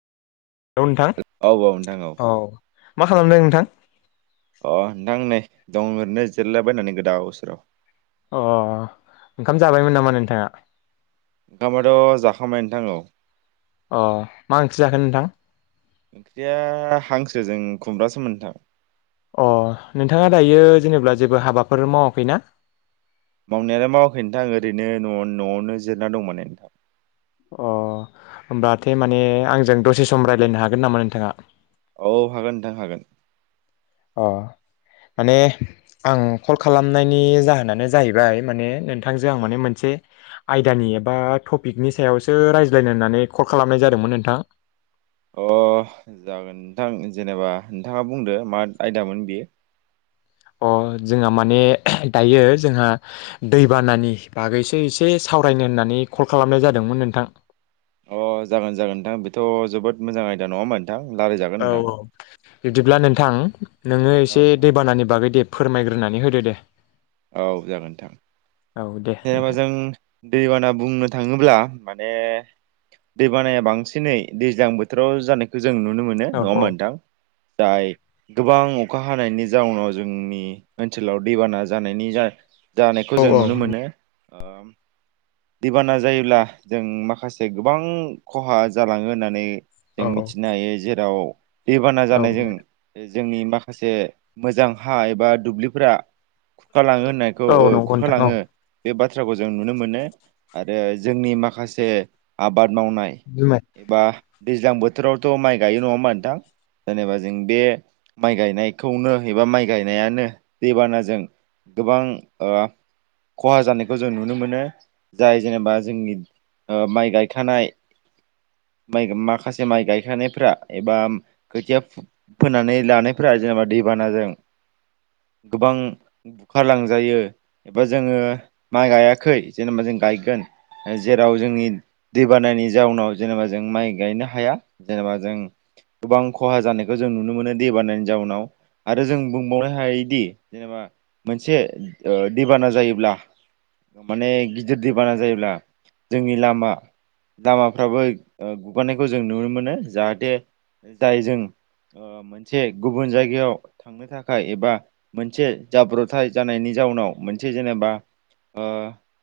औ नोंथां औ नोंथां औ मा खालामदों नोंथां। अ नोंथां नै दं ओरैनो जिरलाबायनानै गोदाव- सोराव अ ओंखाम जाबायमोन नामा नोंथाङा ओंखामाथ' जाखांबाय नोंथां औ अ मा ओंख्रि जाखोन नोंथां ओंख्रिया हांसो जों खुमब्रासोमोन नोंथां अ नोंथाङा दायो जेनेबा जेबो हाबाफोर मावाखैना मावनायालाय मावाखै नोंथां ओरैनो न'आवनो-न'आवनो जिरना दं माने नोंथां अ होमबाथे माने आंजों दसे सम रायलायनो हागोन नामा नोंथाङा औ हागोन नोंथां हागोन अ माने आं कल खालामनायनि जाहोनानो जाहैबाय माने नोंथांजों आं माने मोनसे आयदानि एबा टपिकनि सायावसो रायज्लायनो होननानै कल खालामनाय जादोंमोन नोंथां अ जागोन नोंथां जेनेबा नोंथाङा बुंदो मा आयदामोन बियो अ जोंहा माने दायो जोंहा दैबानानि बागैसो एसे सावरायनो होननानै कल खालामनाय जादोंमोन नोंथां अ जागोन-जागोन नोंथां बेथ' जोबोद मोजां आयदा नङाहोमबा नोंथां औ रलायजागोन नोंथां औ बिदिब्ला नोंथां नोङो औ एसे नोंथां दैबानानि बागै दे फोरमायग्रोनानै होदो दे औ जागोनोंथां औ दे जेनेबा नोंथां। जों दैबाना बुंनो थाङोब्ला माने दैबानाया बांसिनै दैज्लां बोथोराव जानायखौ जों नुनो मोनो औ न'ङा औ होनबा नोंथां जाय गोबां अखा हानायनि जाउनाव जोंनि ओनसोलाव दैबाना जानायनि जा जानायखौ औ जों औ नुनो मोनो ओ दैबाना जायोब्ला जों माखासे गोबां खहा जालाङो होननानै जों औ मिथिनो हायो जेराव दैबाना औ जानायजों जोंनि माखासे मोजां हा एबा दुब्लिफोरा खुरखा लाङो होननायखौ औ ओ नंगौ खुरखा नोंथां औ लाङो बे बाथ्राखौ जों नुनो मोनो आरो जोंनि माखासे आ आबाद मावनाय बिमाय एबा दैज्लां बोथोरावथ' माइ गायो नङामोन नोंथां जेनेबा जों बे माइ गायनायखौनो एबा माइ गायनायानो दैबानाजों गोबां खहा जानायखौ जों नुनो मोनो जाय जेनेबा जोंनि माइ गायखानाय [inaudible] माइ माखासे माइ गायखानायफोरा एबा खोथिया फोनानै लानायफोरा जेनेबा दै गोबां बुखार लांजायो जोङो माइ गायाखै जेनेबा जों गायगोन जेराव जोंनि दैबानानि जाउनाव जेनेबा जों माइ गायनो हाया जेनेबा जों गोबां खहा जानायखौ जों नुनो मोनो दै बानायनि जाउनाव आरो जों बुंबावनो हायोदि जेनेबा मोनसे दैबाना जायोब्ला माने गिदिर दैबाना जायोब्ला जोंनि लामा लामाफ्राबो गगारानायखौ जों नुनो मोनो जाहाथे जाय जों मोनसे गुबुन जायगायाव थांनो थाखाय एबा मोनसे जाब्रबथाय जानायनि जाउनाव मोनसे जेनेबा